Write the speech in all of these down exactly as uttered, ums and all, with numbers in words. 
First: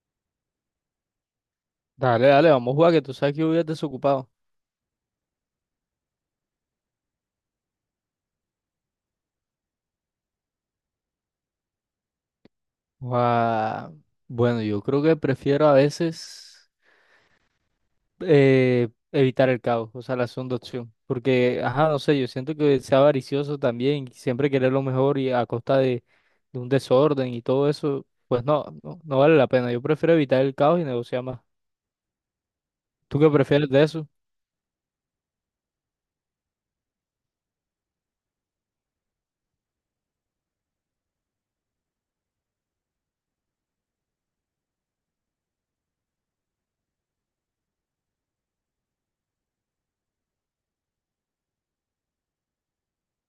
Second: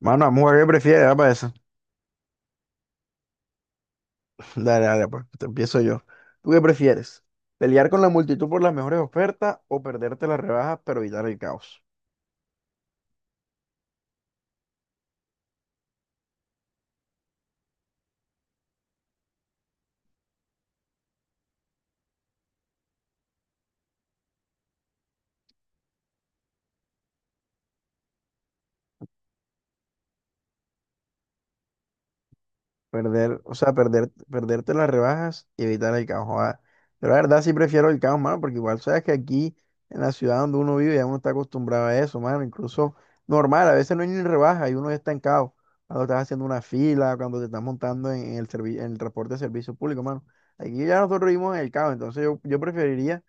Mano, vamos a jugar qué prefieres, va para eso. Dale, dale, vamos a jugar, que tú sabes que yo voy a desocupado. Dale, dale, pues, te empiezo yo. ¿Tú qué prefieres? ¿Pelear con la multitud por las mejores ofertas o perderte las rebajas pero evitar el caos? Ah, bueno, yo creo que prefiero a veces eh, evitar el caos, o sea, la segunda opción. Porque, ajá, no sé, yo siento que sea avaricioso también, y siempre querer lo mejor y a costa de, de un desorden y todo eso, pues no, no, no vale la pena. Yo prefiero evitar el caos y negociar más. ¿Tú qué Perder, o prefieres sea, de eso? perder, perderte las rebajas y evitar el caos. Joda. Yo la verdad sí prefiero el caos, mano, porque igual sabes que aquí en la ciudad donde uno vive ya uno está acostumbrado a eso, mano. Incluso normal, a veces no hay ni rebaja y uno ya está en caos. Cuando estás haciendo una fila, cuando te estás montando en el, servi- en el transporte de servicio público, mano. Aquí ya nosotros vivimos en el caos, entonces yo, yo preferiría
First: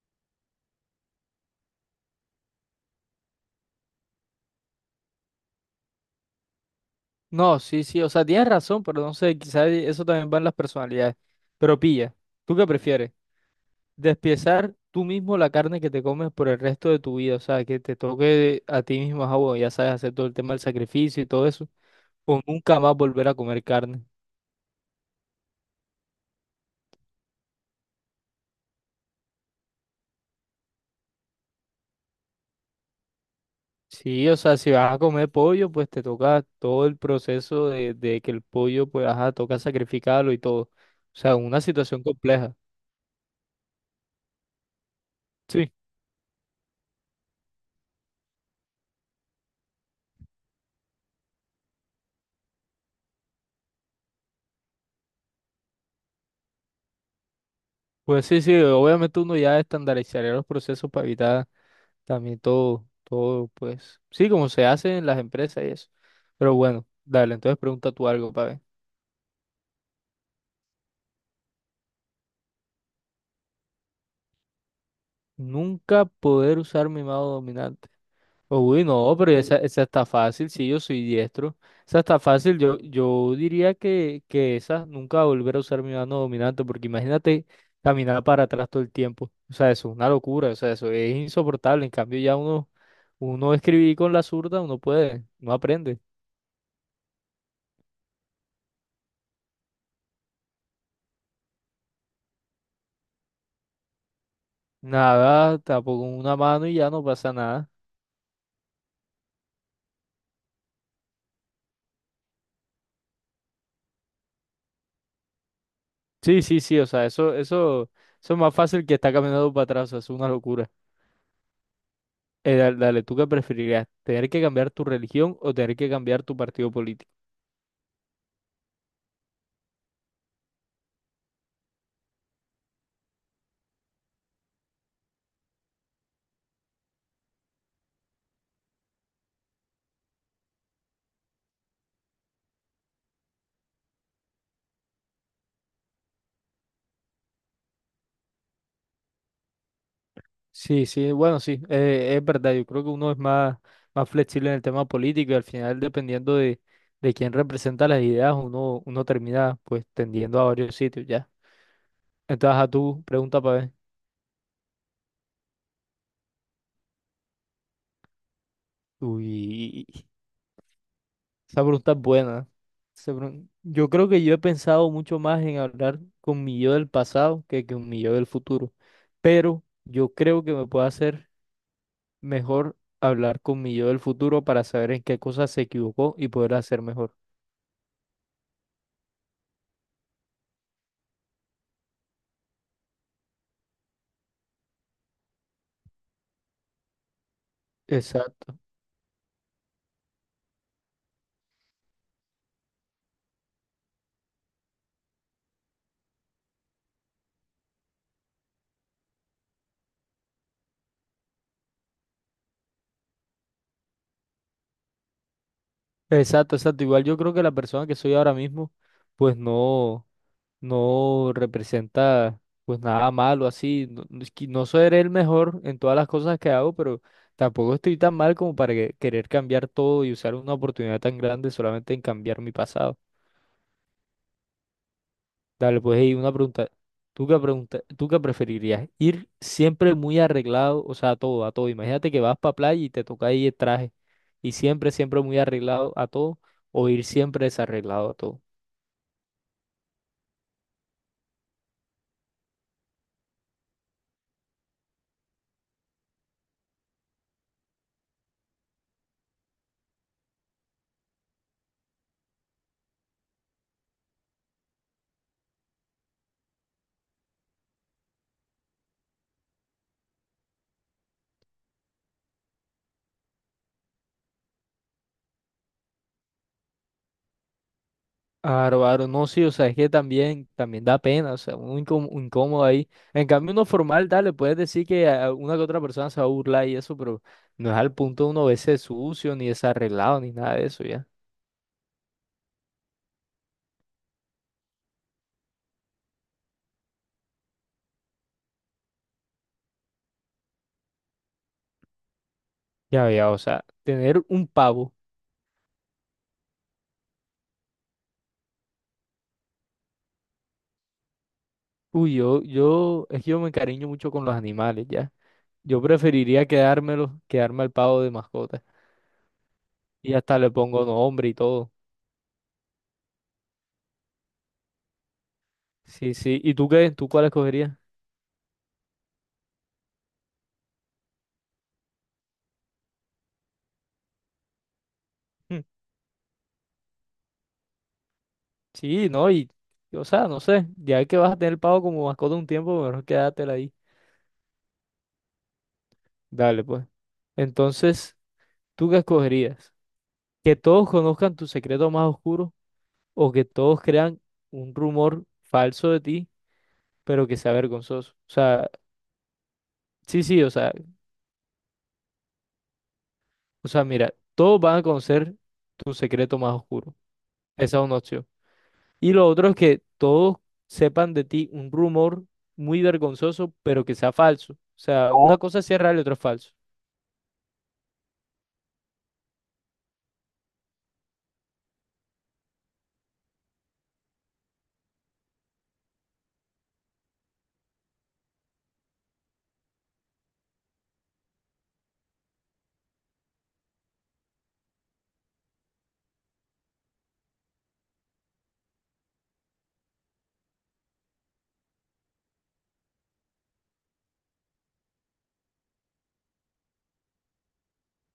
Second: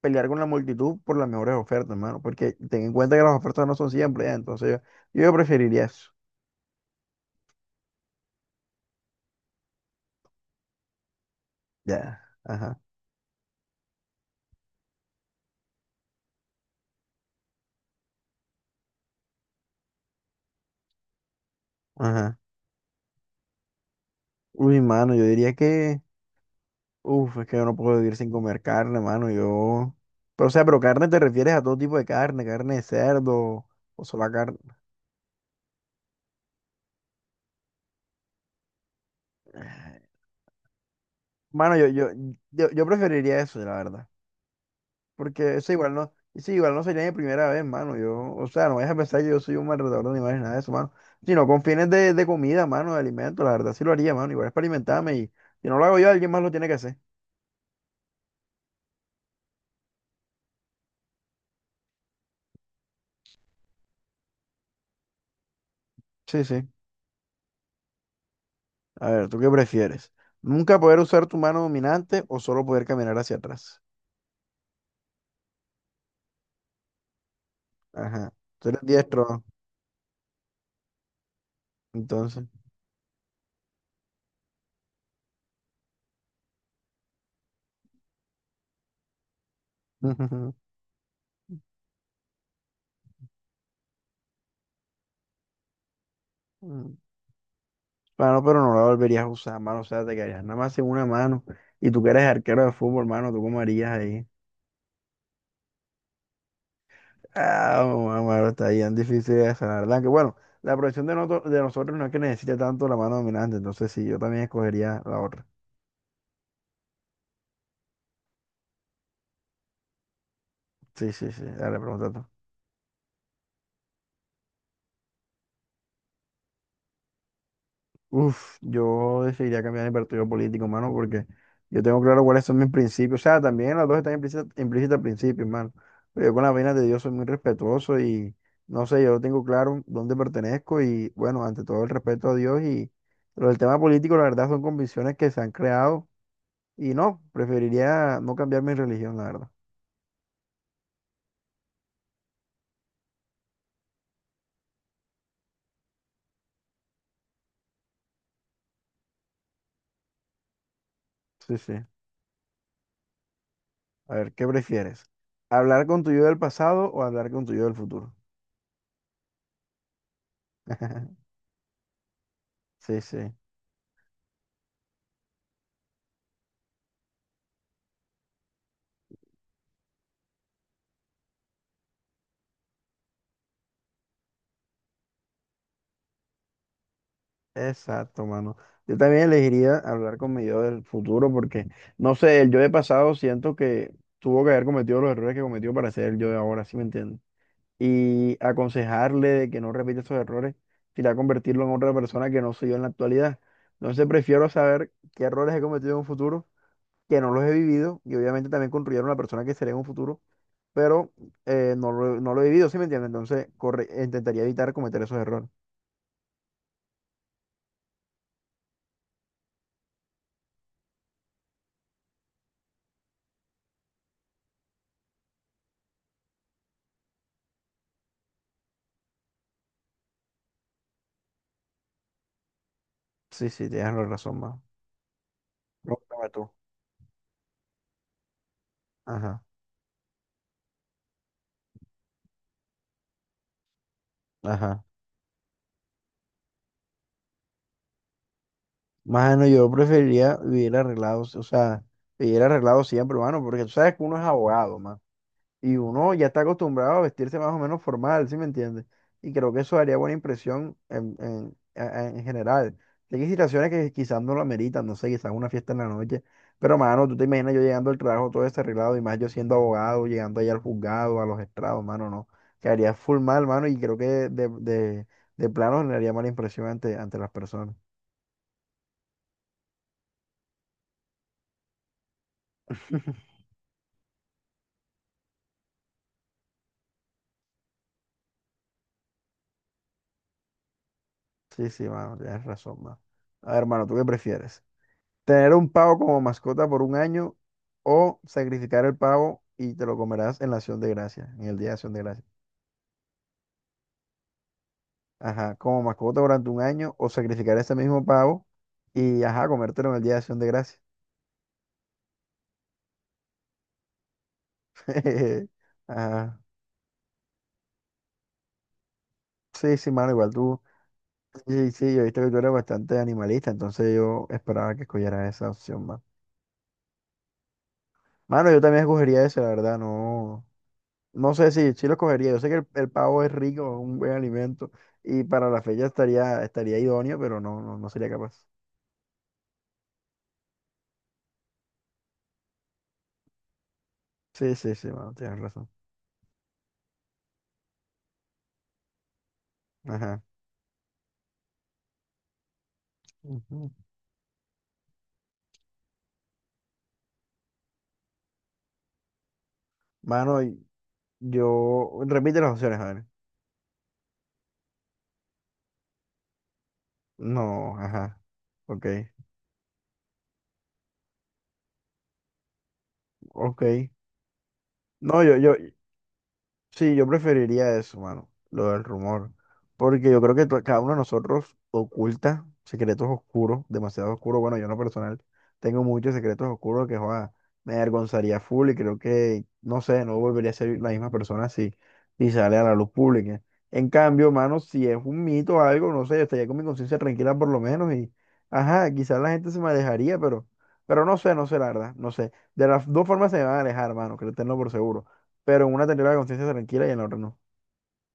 pelear con la multitud por las mejores ofertas, hermano, porque ten en cuenta que las ofertas no son siempre, ya, entonces yo, yo preferiría eso. No, sí, sí, o sea, tienes razón, pero no sé, quizás eso también va en las personalidades. Pero pilla, Ya, ¿tú qué ajá, prefieres? Despiezar tú mismo la carne que te comes por el resto de tu vida, o sea, que te toque a ti mismo, ah, bueno, ya sabes, hacer todo el tema del sacrificio y todo eso, ajá. o nunca más volver a comer carne. Uy, mano, yo diría que, uf, es que yo no puedo vivir sin comer carne, mano, yo... Pero, o sea, pero carne te refieres a todo tipo de carne, ¿carne de cerdo o Sí, sola o sea, carne? si vas a comer pollo, pues te toca todo el proceso de, de que el pollo, pues, ajá, toca sacrificarlo y todo. O sea, una Mano, yo, situación yo, compleja. yo, yo preferiría eso, la verdad. Porque eso Sí, igual no, eso igual no sería mi primera vez, mano. Yo, o sea, no vayas a pensar que yo soy un maltratador de animales, nada de eso, mano. Sino con fines de, de comida, mano, de alimento, la verdad sí lo haría, mano. Igual es para alimentarme y si no lo hago yo, alguien más lo tiene que hacer. pues sí, sí, obviamente uno ya estandarizaría los procesos para evitar también todo, todo, pues, sí, como se hace en las empresas y eso. Sí, Pero sí. bueno, dale, entonces pregunta tú algo, para A ver, ¿tú qué prefieres? ¿Nunca poder usar tu mano dominante o solo poder caminar hacia atrás? nunca poder usar mi mano dominante. Ajá. Tú eres Uy, no, pero diestro, esa, esa está fácil, sí, yo soy diestro. Esa está entonces. fácil, yo, yo diría que, que esa nunca volver a usar mi mano dominante, porque imagínate caminar para atrás todo el tiempo. O sea, eso es una locura, o sea, eso es insoportable. En cambio, ya uno, uno escribir con la zurda, uno puede, no aprende. Mm. Mano, pero no la volverías a usar, mano. O sea, te quedarías nada más en una mano. Y tú que eres arquero de fútbol, mano, ¿tú cómo harías ahí? Nada, tampoco una mano y ya no pasa nada. Ah, mamá, está bien difícil esa, la verdad. Que bueno, la profesión de, noto- de nosotros no es que necesite tanto la mano dominante, entonces sí, yo también escogería la otra. Sí, sí, sí, o sea, eso, eso, eso es más fácil que estar caminando para atrás, o sea, es una locura. Sí, sí, sí, dale, pregunta tú. Eh, dale, dale, ¿tú qué preferirías? ¿Tener que cambiar tu religión o tener que cambiar tu partido político? Uf, yo decidiría cambiar mi partido político, mano, porque yo tengo claro cuáles son mis principios. O sea, también las dos están implícitas implícitas principios, mano. Pero yo con las vainas de Dios soy muy respetuoso y no sé, yo tengo claro dónde pertenezco y bueno, ante todo el respeto a Dios y pero el tema político, la verdad, son convicciones que se han creado. Y no, preferiría no cambiar mi religión, la verdad. Sí, sí, bueno, sí, eh, es verdad. Yo creo que uno es más, más flexible en el tema político y al final, dependiendo de, de quién representa las ideas, uno, uno termina pues tendiendo a varios sitios ya. Sí, sí. Entonces, a tu pregunta para ver. A ver, ¿qué prefieres? ¿Hablar con tu yo del pasado o hablar con tu yo del futuro? Uy, esa pregunta es buena. ¿No? Sí, Esa sí. pregun- Yo creo que yo he pensado mucho más en hablar con mi yo del pasado que con mi yo del futuro. Pero yo creo que me puedo hacer. Mejor hablar con mi yo del futuro para saber en qué cosas se equivocó y poder hacer mejor. Exacto, mano. Yo también elegiría hablar con mi yo del futuro porque, no sé, el yo del pasado siento que tuvo que haber cometido los errores que cometió para ser el yo de ahora, ¿sí me entiendes? Y Exacto. aconsejarle de que no repita esos errores, irá a convertirlo en otra persona que no soy yo en la actualidad. Entonces prefiero saber qué errores he cometido en un futuro que no los he vivido y obviamente también construyeron la persona que seré en un futuro, pero eh, no lo, no lo he vivido, ¿sí me entiendes? Entonces, corre, intentaría evitar cometer esos errores. Exacto, exacto. Igual yo creo que la persona que soy ahora mismo, pues no, no representa pues nada malo así. No, no es que no seré el mejor en todas las cosas que hago, pero tampoco estoy tan mal como para que querer cambiar todo y usar una oportunidad tan grande solamente en cambiar mi pasado. Sí, sí, tienes la razón, más. Dale, pues hey Pregúntame una tú. pregunta. ¿Tú qué pregunta, tú qué preferirías? Ir Ajá, siempre muy arreglado, o sea, a todo, a todo. Imagínate que vas para playa y te toca ahí el traje y ajá. siempre, siempre muy arreglado a todo, o ir siempre desarreglado a todo. Mano, yo preferiría vivir arreglado, o sea, vivir arreglado siempre, mano, porque tú sabes que uno es abogado, mano. Y uno ya está acostumbrado a vestirse más o menos formal, ¿sí me entiendes? Y creo que eso daría buena impresión en, en, a- en general. Sí. Hay situaciones que quizás no lo ameritan, no sé, quizás una fiesta en la noche. Pero, mano, tú te imaginas yo llegando al trabajo todo desarreglado y más yo siendo abogado, llegando allá al juzgado, a los estrados, mano, no. Quedaría full mal, mano, y creo que de, de, de plano generaría mala impresión ante, ante las personas. Aro, aro, no, sí, o sea, es que también, también da pena, o sea, un incó- un incómodo ahí. En cambio, uno formal, dale, puedes decir que a una que otra persona se va a burlar y eso, pero no es al punto de uno verse sucio, ni desarreglado, ni nada de eso, ya. Sí, sí, mano, tienes razón, mano. A ver, mano, ¿tú qué prefieres? ¿Tener un pavo como mascota por un año o sacrificar el pavo y te lo comerás en la acción de gracias en el día de acción de gracias? Ya, ya, o sea, tener un pavo. Ajá, ¿como mascota durante un año o sacrificar ese mismo pavo y ajá, comértelo en el día de acción de gracias? Uy, yo, yo, es que yo me encariño mucho con los animales, ¿ya? Yo Ajá. preferiría quedármelos, quedarme al pavo de mascota. Sí, sí, mano, Y igual hasta le tú. pongo nombre y Sí, todo. sí, yo he visto que tú eres bastante animalista, entonces yo esperaba que escogiera esa opción, mano. Sí, sí. ¿Y tú qué? ¿Tú cuál escogerías? Mano, yo también escogería esa, la verdad, no. No sé si sí lo cogería. Yo sé que el, el pavo es rico, es un buen alimento y para la Hmm, fecha estaría, estaría idóneo, pero no, no, no sería capaz. sí, no, y, y, o sea, no sé. Ya que vas a tener el pavo como mascota un tiempo, mejor quédatela ahí. Sí, sí, sí, mano, tienes razón. Dale, pues. Entonces, ¿tú qué escogerías? Ajá. ¿Que todos conozcan tu secreto más oscuro o que Ujú. todos crean un rumor falso de ti, pero que sea vergonzoso? O sea, sí, Mano, sí, o y- sea, yo... Repite las opciones, a ver. O sea, mira, todos van a conocer tu secreto más oscuro. Esa No, es una ajá. opción. Ok, Y lo otro es que todos sepan de ti un rumor muy vergonzoso, ok. pero que sea falso. O sea, No, yo, una yo, cosa sí es real y otra es falso. Sí, yo preferiría eso, mano, lo del rumor, porque yo creo que to- cada uno de nosotros oculta secretos oscuros, demasiado oscuros. Bueno, yo en lo personal tengo muchos secretos oscuros que joda, me avergonzaría full y creo que, no sé, no volvería a ser la misma persona si, si sale a la luz pública. En cambio, mano, si es un mito o algo, no sé, yo estaría con mi conciencia tranquila por lo menos y, ajá, quizás la gente se me alejaría, pero, pero no sé, no sé, la verdad, no sé. De las dos formas se me van a alejar, mano, créetenlo por seguro. Pero en una tendría la conciencia tranquila y en la otra no.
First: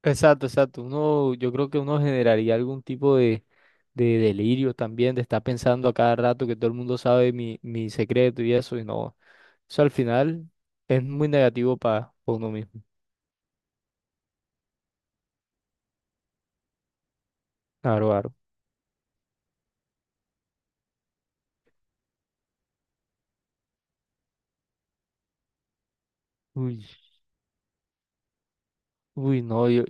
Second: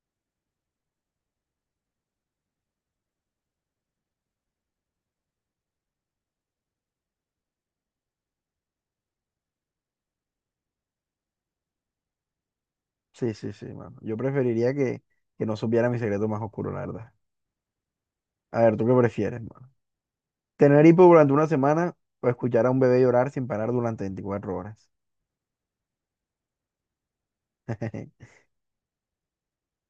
Exacto, exacto. Uno, yo creo que uno generaría algún tipo de, de delirio también, de estar pensando a cada rato que todo el mundo sabe mi, mi secreto y eso, y no. Eso al final es muy negativo para uno mismo. Sí, sí, sí, mano. Yo preferiría que, que no supiera mi secreto más oscuro, la verdad. Claro, claro. A ver, ¿tú qué prefieres, mano? ¿Tener hipo durante una semana o escuchar a un bebé llorar sin parar durante veinticuatro horas? Uy, no, yo,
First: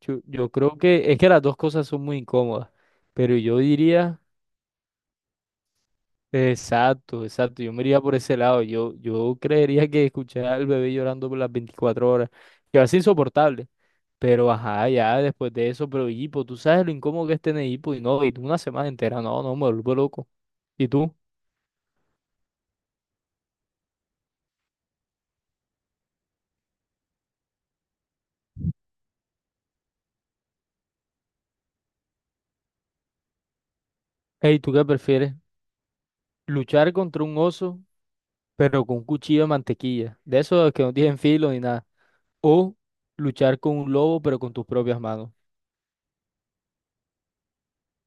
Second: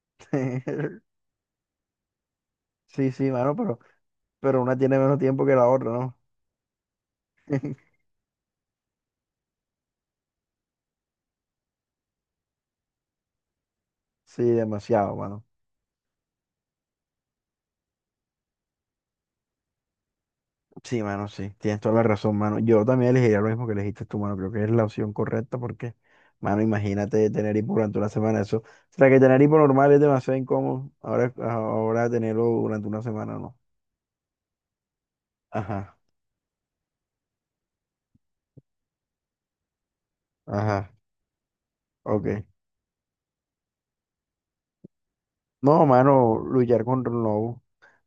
yo, yo creo que es que las dos cosas son muy incómodas, Sí, sí, pero mano, yo pero, diría, pero una tiene menos tiempo que la otra, ¿no? exacto, exacto, yo me iría por ese lado, yo, yo creería que escuchar al bebé llorando por las veinticuatro horas, que va a ser insoportable, Sí, pero ajá, demasiado, ya mano. después de eso, pero hipo, tú sabes lo incómodo que es tener hipo y no, y tú una semana entera, no, no, me vuelvo loco. ¿Y Sí, tú? mano, sí, tienes toda la razón, mano. Yo también elegiría lo mismo que elegiste tú, mano. Creo que es la opción correcta porque, mano, imagínate tener hipo durante una semana. Eso, o sea, que tener hipo normal es demasiado incómodo. Ahora, ahora tenerlo durante una semana, no. Ey, ¿tú qué prefieres? Ajá, ¿Luchar contra un oso, pero con un cuchillo de mantequilla, de esos que ajá, no tienen filo ni nada? ok. ¿O luchar con un lobo, pero con tus propias manos? No, mano, luchar contra un lobo.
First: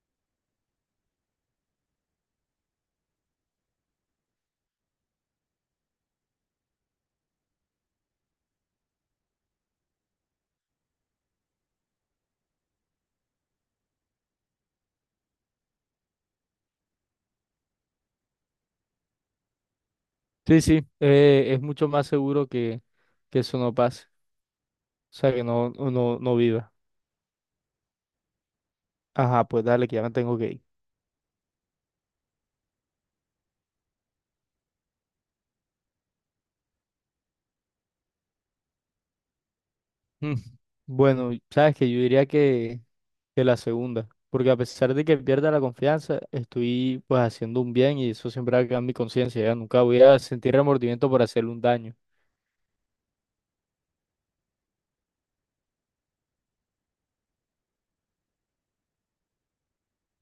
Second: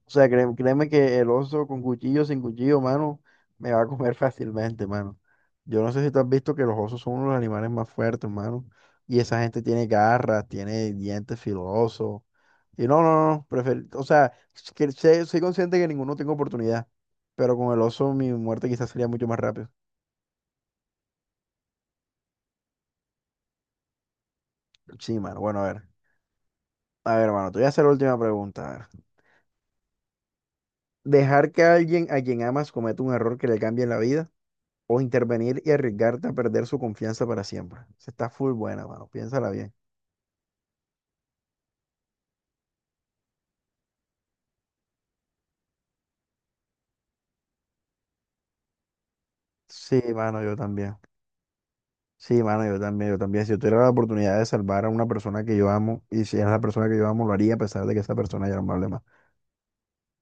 O sea, créeme, créeme que el oso con cuchillo, sin cuchillo, mano, me va a comer fácilmente, mano. Yo no sé si tú has visto que los osos son uno de los animales más fuertes, mano. Y esa gente tiene garras, tiene dientes filosos. Y no, no, no, prefer- o sea, que sé- soy consciente que ninguno tengo oportunidad, pero con el oso mi muerte quizás sería mucho más rápido. Sí, sí, eh, es mucho más seguro que, que eso no pase, o Sí, sea, mano, que bueno, no, a ver. no, no viva. A ver, mano, te voy a hacer la última pregunta. A ver. Ajá, pues dale, que ya me tengo que ir. ¿Dejar que alguien a quien amas cometa un error que le cambie la vida o intervenir y arriesgarte a perder su confianza para siempre? Se está full buena, mano, piénsala bien. Mm. Bueno, sabes que yo diría que, que la segunda, porque a pesar de que pierda la confianza, estoy pues haciendo un bien y eso siempre va a quedar en mi conciencia, ya nunca Sí, voy a mano, sentir yo también. remordimiento por hacerle un daño. Sí, mano, yo también, yo también. Si yo tuviera la oportunidad de salvar a una persona que yo amo y si es la persona que yo amo, lo haría a pesar de que esa persona ya no me hable más.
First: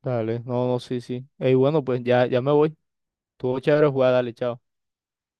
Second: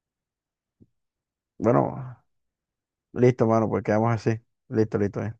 Dale, no, no, sí, sí. Ey, bueno, pues Bueno. ya, ya me voy. Listo, Tuvo mano, pues chévere quedamos jugar, dale, así. chao. Listo, listo. Eh.